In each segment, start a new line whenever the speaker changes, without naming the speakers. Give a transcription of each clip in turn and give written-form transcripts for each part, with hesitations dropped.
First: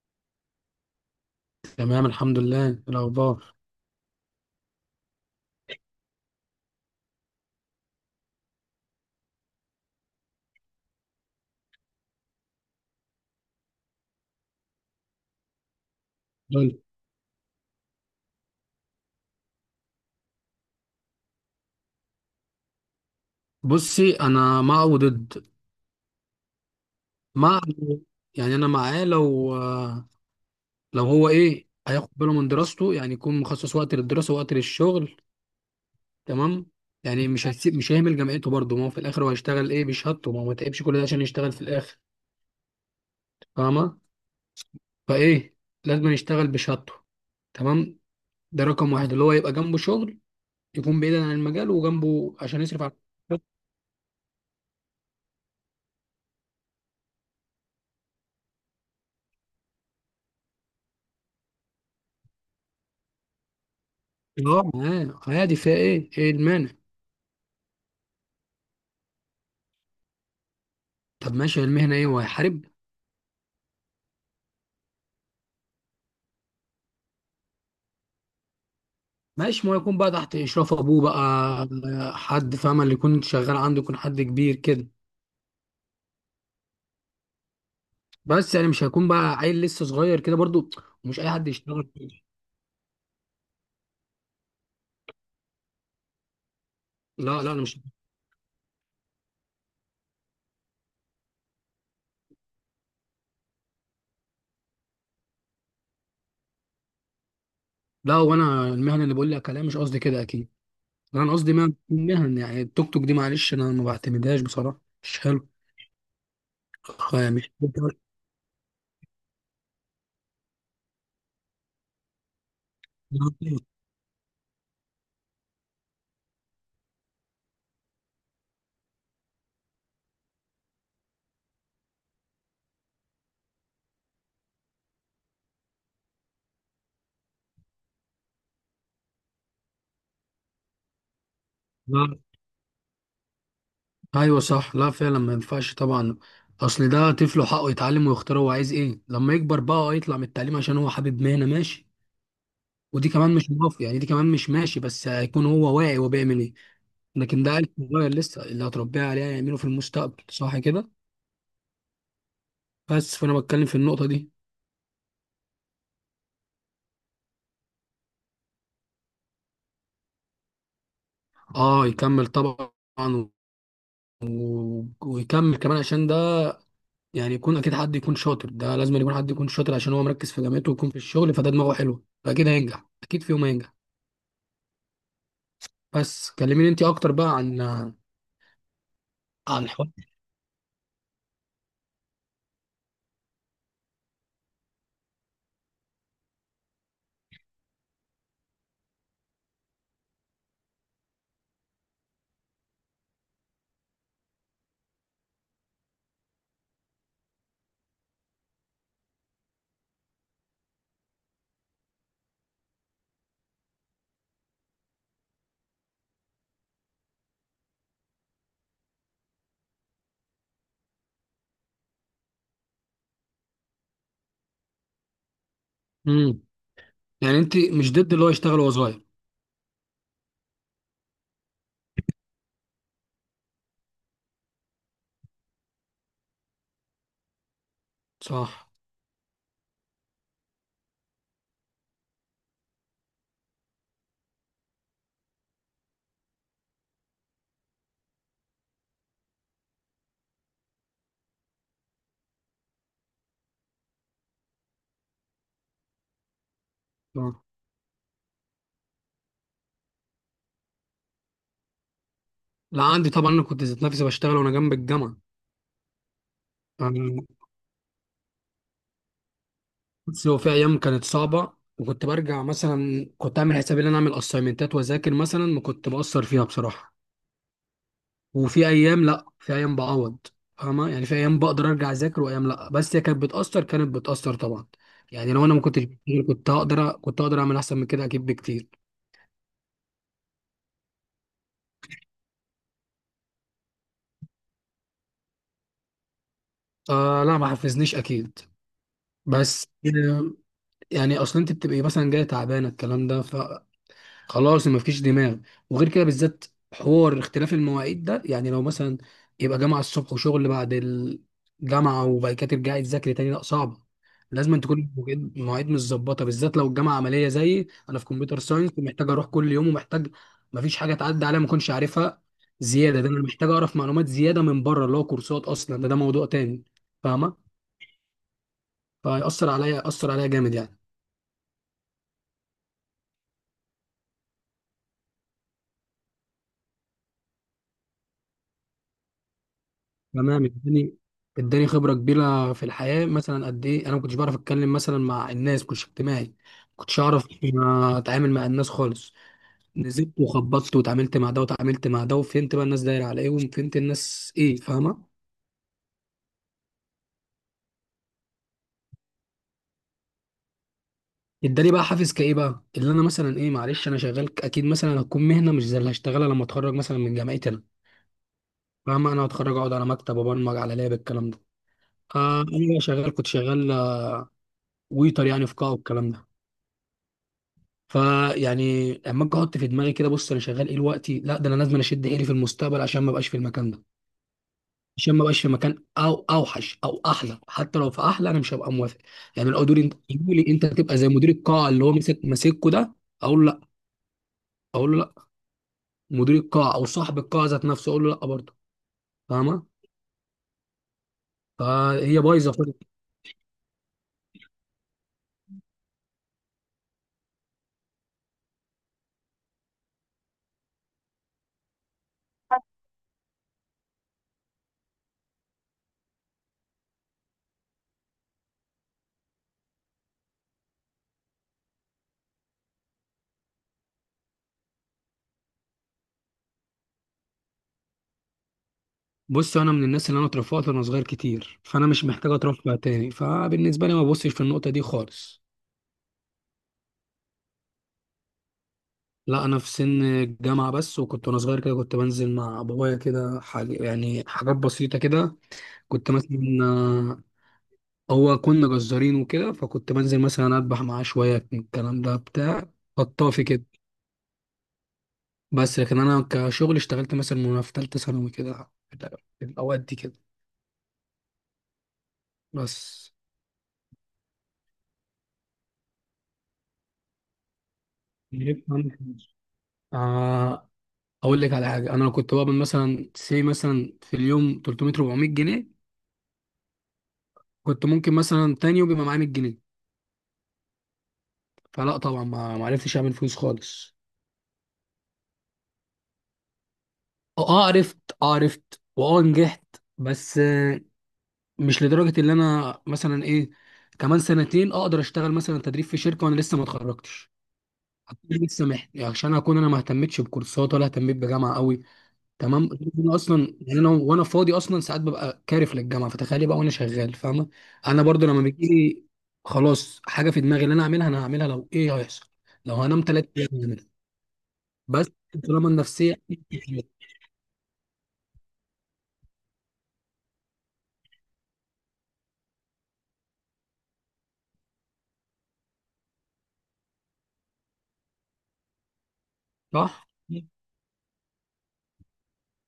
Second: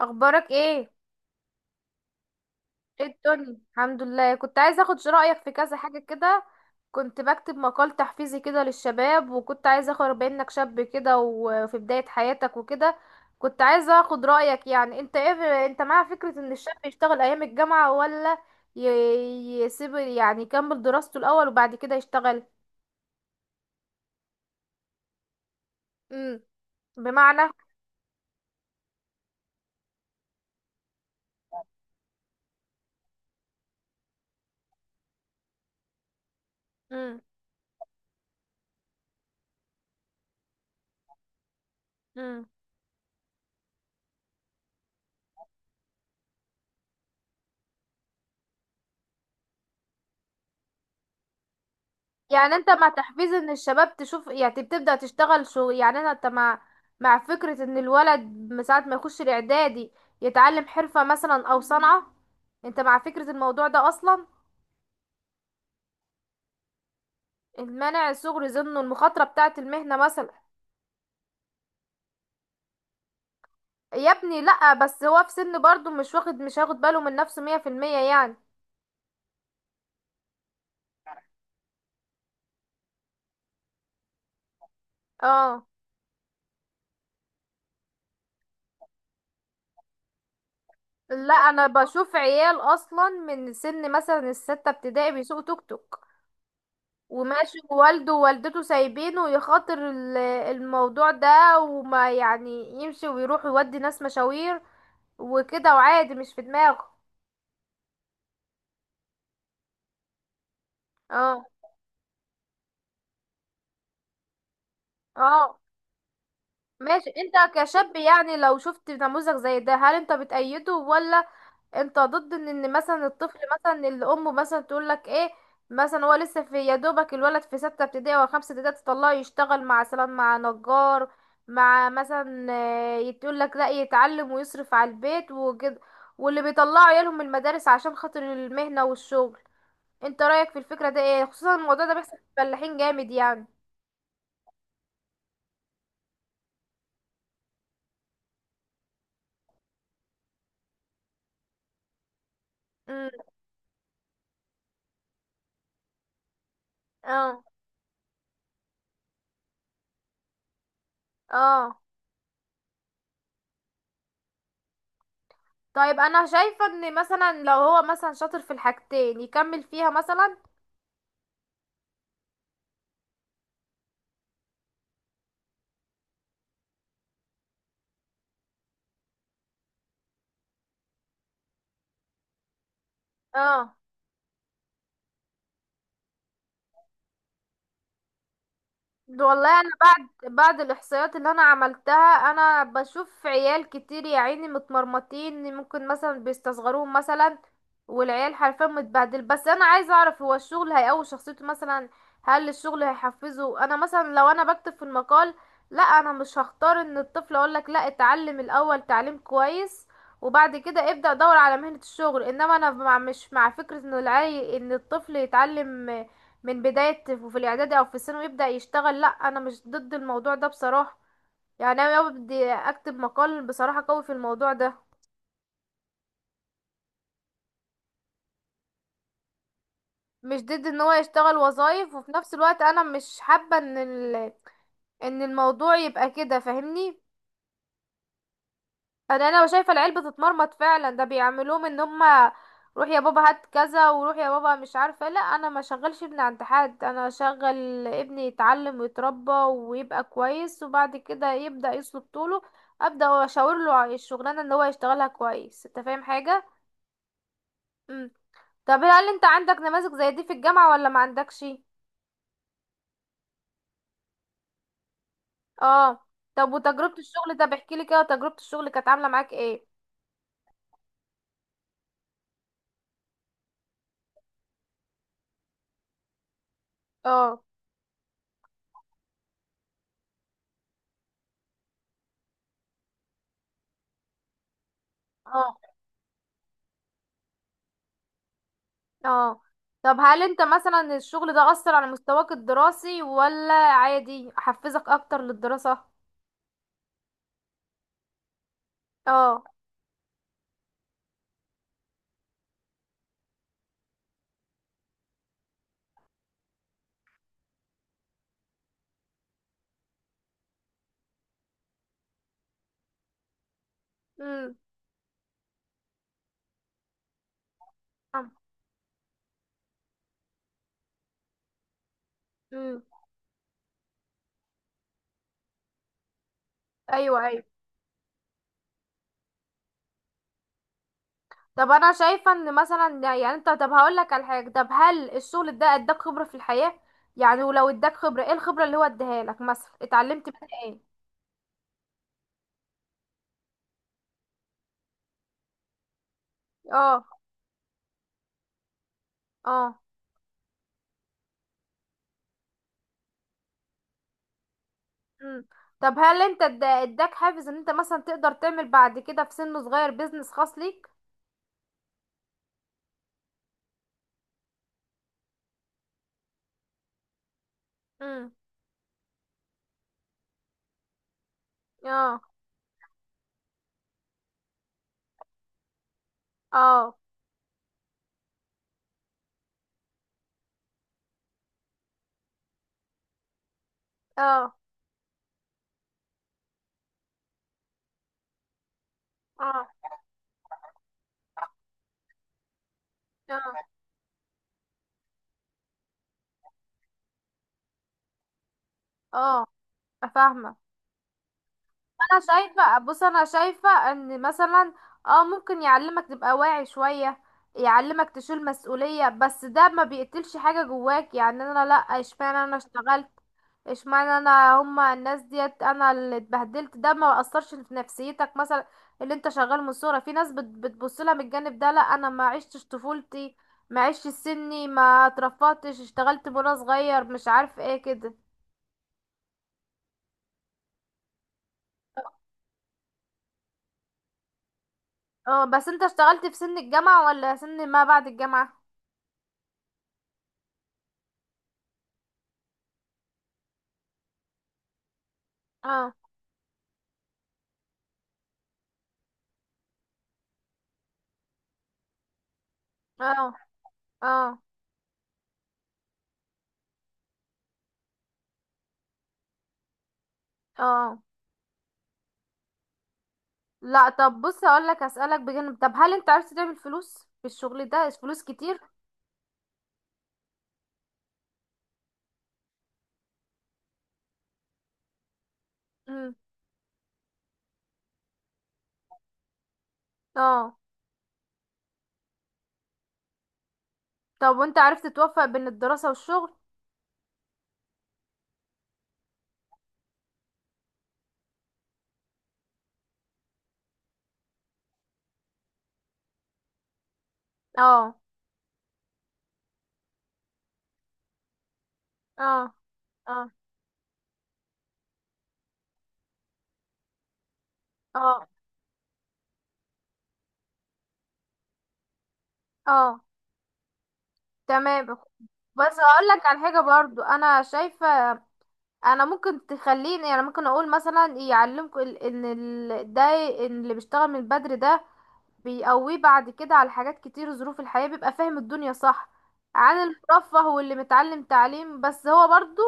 اخبارك ايه؟
تمام، الحمد لله. إيه
ايه
الاخبار؟
الدنيا؟ الحمد لله. كنت عايزه اخد رايك في كذا حاجه كده. كنت بكتب مقال تحفيزي كده للشباب، وكنت عايزه اخد بما انك شاب كده وفي بدايه حياتك وكده. كنت عايزه اخد رايك، يعني انت ايه، انت مع فكره ان الشاب
قول.
يشتغل ايام الجامعه ولا يسيب، يعني يكمل دراسته الاول وبعد كده يشتغل؟
بصي انا مع وضد.
امم. بمعنى؟
مع، يعني انا معاه لو هو ايه هياخد باله من دراسته، يعني يكون مخصص وقت للدراسه ووقت للشغل، تمام؟ يعني مش هيهمل جامعته برضه، ما هو في الاخر هو هيشتغل ايه بشهادته؟ ما هو ما تعبش كل ده عشان يشتغل في الاخر.
امم.
فاهمه؟ فايه، لازم يشتغل بشهادته، تمام. ده رقم واحد، اللي هو يبقى جنبه شغل يكون بعيدا عن المجال وجنبه
يعني
عشان
انت
يصرف
مع
على.
تحفيز ان الشباب تشوف، يعني تبدأ تشتغل شغل، يعني انا انت مع فكرة ان الولد من ساعة ما يخش الاعدادي يتعلم حرفة مثلا او صنعة، انت مع فكرة الموضوع ده اصلا؟
اه معاه عادي، فيها ايه؟ ايه المانع؟
المانع صغري، ظنه المخاطرة بتاعة المهنة مثلا.
طب ماشي، المهنة ايه هو هيحارب؟
يا ابني لأ، بس هو في سن برضه مش هاخد باله من نفسه 100% يعني.
ماشي، ما هو يكون بقى تحت اشراف ابوه بقى، حد فاهم، اللي يكون شغال عنده يكون حد كبير كده،
اه،
بس يعني مش هيكون بقى عيل لسه صغير كده برضو. ومش اي
لا،
حد
انا
يشتغل
بشوف
فيه.
عيال اصلا من سن مثلا الستة ابتدائي بيسوقوا توك توك
لا لا
وماشي،
انا مش
ووالده ووالدته سايبينه يخاطر الموضوع ده، وما يعني يمشي ويروح يودي ناس مشاوير وكده وعادي مش في دماغه.
لا، وانا المهنة اللي بقول لك عليها مش قصدي كده اكيد. لا انا
اه.
قصدي مهن، يعني التوك توك دي معلش انا ما بعتمدهاش بصراحة، مش حلو.
اه، ماشي.
يعني
انت
مش-
كشاب يعني لو شفت نموذج زي ده، هل انت بتأيده ولا انت ضد ان مثلا الطفل، مثلا اللي امه مثلا تقول لك ايه، مثلا هو لسه في يا دوبك الولد في ستة ابتدائي او خمسة ابتدائي تطلعه يشتغل مع مثلا مع نجار، مع مثلا، اه، تقول لك لا يتعلم ويصرف على البيت وكده، واللي بيطلعوا عيالهم المدارس عشان خاطر المهنة والشغل، انت رأيك في الفكرة ده ايه؟ خصوصا الموضوع ده بيحصل
لا
في الفلاحين جامد يعني.
ايوه صح، لا فعلا ما ينفعش طبعا. اصل ده طفله حقه يتعلم ويختار هو عايز ايه لما يكبر بقى. آه يطلع من التعليم عشان هو حابب مهنه، ماشي. ودي
امم.
كمان مش موافق، يعني دي كمان مش ماشي، بس هيكون هو واعي هو بيعمل ايه.
اه.
لكن ده عيل صغير لسه، اللي هتربيه عليه هيعمله في المستقبل، صح كده؟
اه،
بس فانا بتكلم في النقطه دي.
طيب. انا شايفة ان مثلا لو هو مثلا شاطر في الحاجتين يكمل فيها مثلا.
اه يكمل طبعا. و... ويكمل كمان عشان ده يعني يكون اكيد حد يكون شاطر. ده لازم يكون حد يكون شاطر عشان هو مركز في جامعته ويكون في الشغل، فده دماغه حلوه فاكيد هينجح، اكيد في يوم هينجح.
اه.
بس كلميني انت اكتر بقى عن،
والله
عن
انا
الحوار.
بعد الاحصائيات اللي انا عملتها، انا بشوف عيال كتير يا عيني متمرمطين، ممكن مثلا بيستصغروهم مثلا، والعيال حرفيا متبهدل. بس انا عايزه اعرف، هو الشغل هيقوي شخصيته مثلا؟ هل الشغل هيحفزه؟ انا مثلا لو انا بكتب في المقال، لا، انا مش هختار ان الطفل اقول لك لا، اتعلم الاول تعليم كويس وبعد كده ابدأ دور على مهنة الشغل. انما انا مش مع فكرة ان ان الطفل يتعلم من بداية وفي الإعدادي أو في الثانوي يبدأ يشتغل. لأ، أنا مش ضد الموضوع ده بصراحة، يعني أنا لو بدي أكتب مقال بصراحة قوي في الموضوع ده،
امم يعني انت مش ضد اللي هو يشتغل وهو صغير؟
مش ضد إن هو يشتغل وظايف، وفي نفس الوقت أنا مش حابة إن إن الموضوع يبقى كده، فاهمني.
صح.
انا شايفه العيال بتتمرمط فعلا، ده بيعملوهم ان هما روح يا بابا هات كذا، وروح يا بابا مش عارفه. لا، انا ما شغلش ابني عند حد، انا شغل ابني يتعلم ويتربى ويبقى كويس، وبعد كده يبدا يسلك طوله ابدا اشاور له على الشغلانه ان هو يشتغلها كويس. انت فاهم حاجه؟
صح.
امم. طب هل انت عندك نماذج زي دي في الجامعه ولا ما عندكش؟
لا عندي طبعا، انا كنت ذات نفسي بشتغل وانا جنب الجامعه.
اه. طب وتجربه
يعني
الشغل ده، بحكي لي كده، تجربه الشغل كانت عامله معاك ايه؟
بص، هو في ايام كانت صعبه وكنت برجع مثلا، كنت اعمل حسابي ان انا اعمل اسايمنتات واذاكر مثلا، ما كنت بأثر فيها بصراحه.
اه.
وفي ايام لا، في ايام بعوض. فاهمه؟ يعني في ايام بقدر ارجع اذاكر وايام لا، بس هي كانت بتأثر، كانت بتأثر طبعا. يعني لو
اه.
انا ما كنتش بشتغل كنت هقدر اعمل احسن من كده اكيد بكتير.
اه. طب هل انت مثلا الشغل ده أثر على مستواك الدراسي ولا عادي حفزك اكتر للدراسة؟
آه لا ما حفزنيش اكيد.
اه.
بس يعني اصلا انت بتبقي مثلا جايه تعبانه الكلام ده، فخلاص ما فيش دماغ. وغير كده بالذات حوار اختلاف المواعيد ده، يعني لو مثلا يبقى جامعه الصبح وشغل بعد الجامعه وبعد كده ترجعي تذاكري تاني، لا صعبه.
امم.
لازم تكون مواعيد متظبطه، بالذات لو الجامعه عمليه زيي انا في كمبيوتر ساينس ومحتاج اروح كل يوم، ومحتاج ما فيش حاجه تعدي عليا ما اكونش عارفها.
امم.
زياده ده انا محتاج اعرف معلومات زياده من بره اللي هو كورسات، اصلا ده موضوع تاني.
ايوه، ايوه.
فاهمه؟ فيأثر عليا، أثر عليا جامد يعني.
طب انا شايفة ان مثلا يعني انت، طب هقول لك على حاجة، طب هل الشغل ده اداك خبرة في الحياة؟ يعني ولو اداك خبرة، ايه الخبرة اللي هو اديها لك؟ مثلا اتعلمت
تمام،
منها ايه؟
اداني، اداني خبره كبيره في الحياه. مثلا قد ايه انا ما كنتش بعرف اتكلم مثلا مع الناس، كنتش اجتماعي، ما كنتش
اه.
اعرف، ما اتعامل مع الناس خالص.
اه.
نزلت وخبطت وتعاملت مع ده وتعاملت مع ده، وفهمت بقى الناس دايره على ايه، وفهمت الناس ايه. فاهمه؟
امم. طب هل انت اداك حافز ان انت مثلا تقدر تعمل بعد كده في سن صغير بيزنس خاص ليك؟
اداني بقى حافز، كايه بقى اللي انا مثلا ايه، معلش انا شغال اكيد مثلا هتكون مهنه مش زي اللي هشتغلها لما اتخرج مثلا من جامعتي انا.
امم.
فاهمه؟ انا هتخرج اقعد على مكتب ابرمج على لاب، الكلام ده.
اه.
آه انا شغال، كنت شغال آه، ويتر يعني في قاعه والكلام ده.
اه.
فيعني اما اجي احط في دماغي كده، بص انا شغال ايه دلوقتي؟ لا ده انا لازم اشد حيلي في المستقبل عشان ما ابقاش في المكان ده،
اه.
عشان ما ابقاش في مكان او اوحش او احلى. حتى لو في احلى انا مش هبقى موافق. يعني لو
اه.
دوري انت يجوا لي انت تبقى زي مدير القاعه، اللي هو مسك ماسكه ده، اقول لا اقول له لا. مدير القاعه او صاحب القاعه ذات نفسه اقول له لا برضه.
اه.
فاهمه؟
اه، فاهمة.
فهي
انا
بايظه خالص.
شايفة، بص انا شايفة ان مثلا اه ممكن يعلمك تبقى واعي شوية، يعلمك تشيل مسؤولية، بس ده ما بيقتلش حاجة جواك، يعني انا لا، اشمعنى انا اشتغلت، اشمعنى انا، هما الناس ديت انا اللي اتبهدلت. ده ما اثرش في نفسيتك مثلا اللي انت شغال من الصورة؟ في ناس بتبص لها من الجانب ده، لا انا ما عشتش طفولتي، ما عشتش سني، ما اترفضتش، اشتغلت من وانا صغير، مش عارف ايه كده.
بص انا من الناس اللي انا اترفعت وانا صغير كتير، فانا مش محتاج اترفع تاني، فبالنسبه لي ما ببصش في النقطه دي خالص.
اه، بس انت اشتغلت في سن الجامعة ولا سن ما بعد الجامعة؟
لا انا في سن الجامعه بس، وكنت وانا صغير كده كنت بنزل مع بابايا كده، حاجة يعني حاجات بسيطه كده.
اه.
كنت مثلا آه، هو كنا جزارين وكده، فكنت بنزل مثلا اذبح معاه شويه من الكلام ده بتاع
اه.
خطافي كده.
اه.
بس لكن انا كشغل اشتغلت مثلا وانا في ثالثه ثانوي كده، في الاوقات دي كده.
اه.
بس
لا، طب بص اقول لك، اسالك بجانب، طب هل انت عرفت تعمل فلوس في الشغل ده؟ فلوس كتير؟
جيت عندي فلوس. آه، اقول لك على حاجه، انا لو كنت بقبض مثلا سي مثلا في اليوم 300 400 جنيه،
امم.
كنت ممكن مثلا تاني يوم يبقى معايا 100 جنيه.
اه.
فلا طبعا، ما عرفتش اعمل فلوس خالص.
طب وانت عرفت توفق بين الدراسة والشغل؟
اه عرفت، اه عرفت، واه نجحت. بس مش لدرجه اللي انا مثلا ايه، كمان سنتين اقدر اشتغل مثلا تدريب في شركه وانا لسه ما اتخرجتش،
اه.
هكون لسه يعني عشان اكون انا ما اهتمتش بكورسات ولا اهتميت بجامعه قوي.
اه.
تمام. انا
اه.
اصلا يعني انا وانا فاضي اصلا ساعات ببقى كارف للجامعه، فتخيلي بقى وانا شغال. فاهمه؟ انا برضو
اه.
لما بيجي لي خلاص حاجه في دماغي اللي انا اعملها انا هعملها، لو ايه هيحصل، لو
اه،
هنام ثلاث ايام هعملها.
تمام.
بس طالما
بس هقول
النفسيه
لك على حاجة برضو، انا شايفة انا ممكن تخليني، يعني ممكن اقول مثلا يعلمكم ان ده، إن اللي بيشتغل من بدري ده بيقويه بعد كده على حاجات كتير، ظروف الحياة بيبقى فاهم الدنيا صح عن
صح.
المرفه، واللي متعلم تعليم بس هو برضو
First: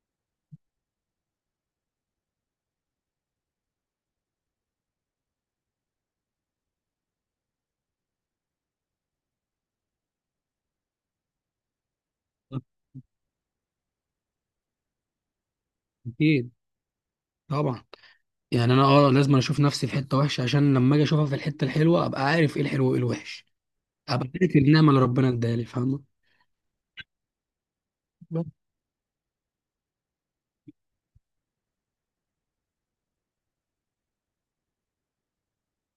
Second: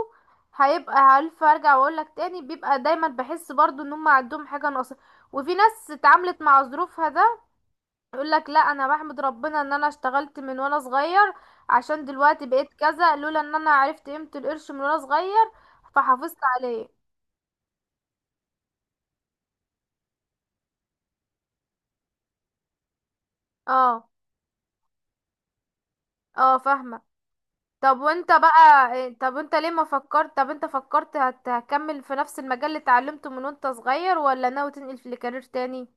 هيبقى عارف، ارجع واقولك تاني، بيبقى دايما بحس برضو ان هم عندهم حاجة ناقصة. وفي ناس اتعاملت مع ظروفها ده يقولك لا انا بحمد ربنا ان انا اشتغلت من وانا صغير، عشان دلوقتي بقيت كذا، لولا ان انا عرفت قيمة القرش من وانا صغير فحافظت
اكيد
عليه.
طبعا. يعني انا اه لازم اشوف نفسي في حته وحشه عشان لما اجي اشوفها في الحته الحلوه ابقى عارف ايه الحلو وايه الوحش،
اه.
ابقى عارف النعمه اللي ربنا اداها لي. فاهمه؟
اه، فاهمة. طب وانت
بس.
بقى طب انت ليه ما فكرت، طب انت فكرت هتكمل في نفس المجال اللي اتعلمته من وانت صغير ولا ناوي تنقل في الكارير تاني؟ ان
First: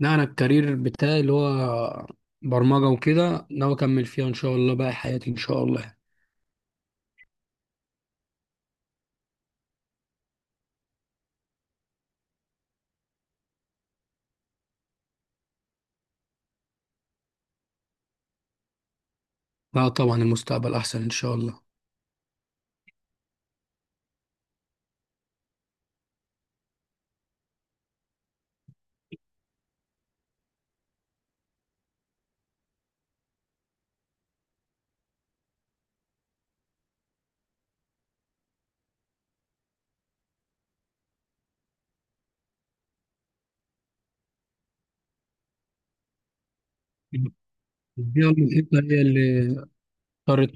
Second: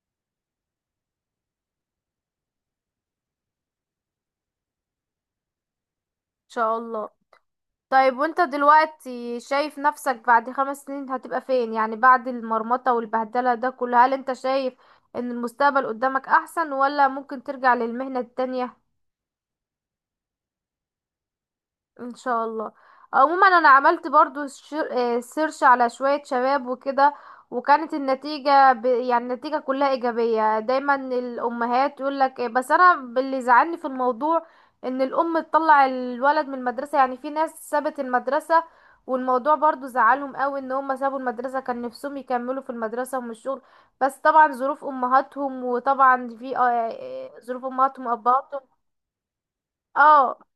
لا انا الكارير بتاعي اللي هو برمجه وكده، ناوي اكمل فيها ان شاء الله باقي حياتي ان شاء الله.
شاء الله. طيب وانت دلوقتي شايف نفسك بعد 5 سنين هتبقى فين؟ يعني بعد المرمطة والبهدلة ده كله، هل انت شايف ان المستقبل قدامك احسن ولا ممكن ترجع للمهنة التانية؟
لا طبعا المستقبل احسن ان شاء الله.
ان شاء الله. عموما انا عملت برضو سيرش على شوية شباب وكده، وكانت النتيجة يعني النتيجة كلها ايجابية، دايما الامهات يقولك بس انا اللي زعلني في الموضوع ان الام تطلع الولد من المدرسة، يعني في ناس سابت المدرسة والموضوع برضو زعلهم قوي ان هم سابوا المدرسة، كان نفسهم يكملوا في المدرسة ومش الشغل. بس طبعا ظروف امهاتهم، وطبعا في ظروف امهاتهم
دي أول
وابهاتهم.
الحته هي اللي
اه.
اضطرت.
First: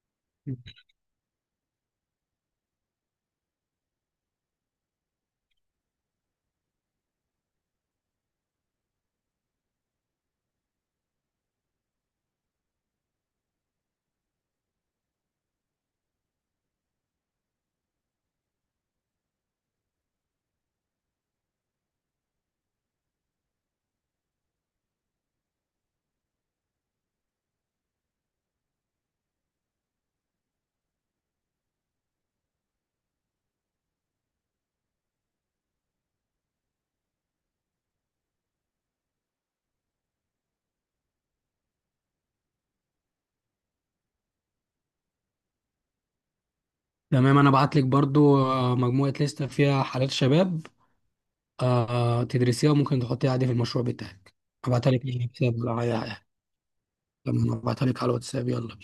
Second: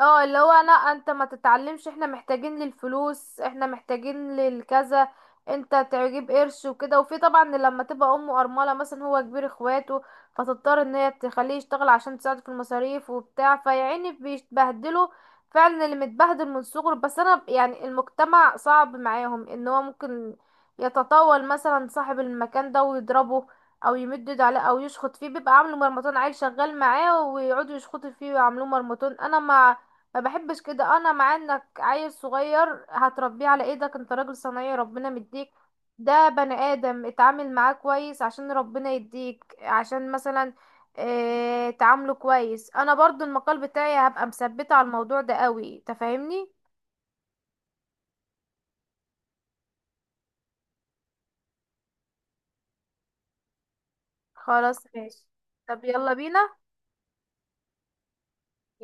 اه، اللي هو انا انت ما تتعلمش، احنا محتاجين للفلوس، احنا محتاجين للكذا، انت تجيب قرش وكده. وفي طبعا لما تبقى امه ارمله مثلا، هو كبير اخواته، فتضطر ان هي تخليه يشتغل عشان تساعده في المصاريف وبتاع، فيعني بيتبهدلوا فعلا اللي متبهدل من صغره. بس انا يعني المجتمع صعب معاهم ان هو ممكن يتطاول مثلا صاحب المكان ده ويضربه او يمد ايده عليه او يشخط فيه، بيبقى عامله مرمطون، عيل شغال معاه ويقعدوا يشخطوا فيه ويعملوه مرمطون. انا ما بحبش كده، انا مع انك عيل صغير هتربيه على ايدك، انت راجل صنايعي ربنا مديك، ده بني ادم اتعامل معاه كويس عشان ربنا يديك، عشان مثلا اه تعامله كويس. انا برضو المقال بتاعي هبقى مثبته على الموضوع ده قوي، تفهمني.
تمام، انا بعت لك برضو مجموعه لسته فيها حالات شباب، آه تدرسيها وممكن تحطيها عادي في المشروع بتاعك.
خلاص،
ابعتها لك
ماشي.
يعني
طب يلا بينا.
لما ابعتها لك على الواتساب، يلا.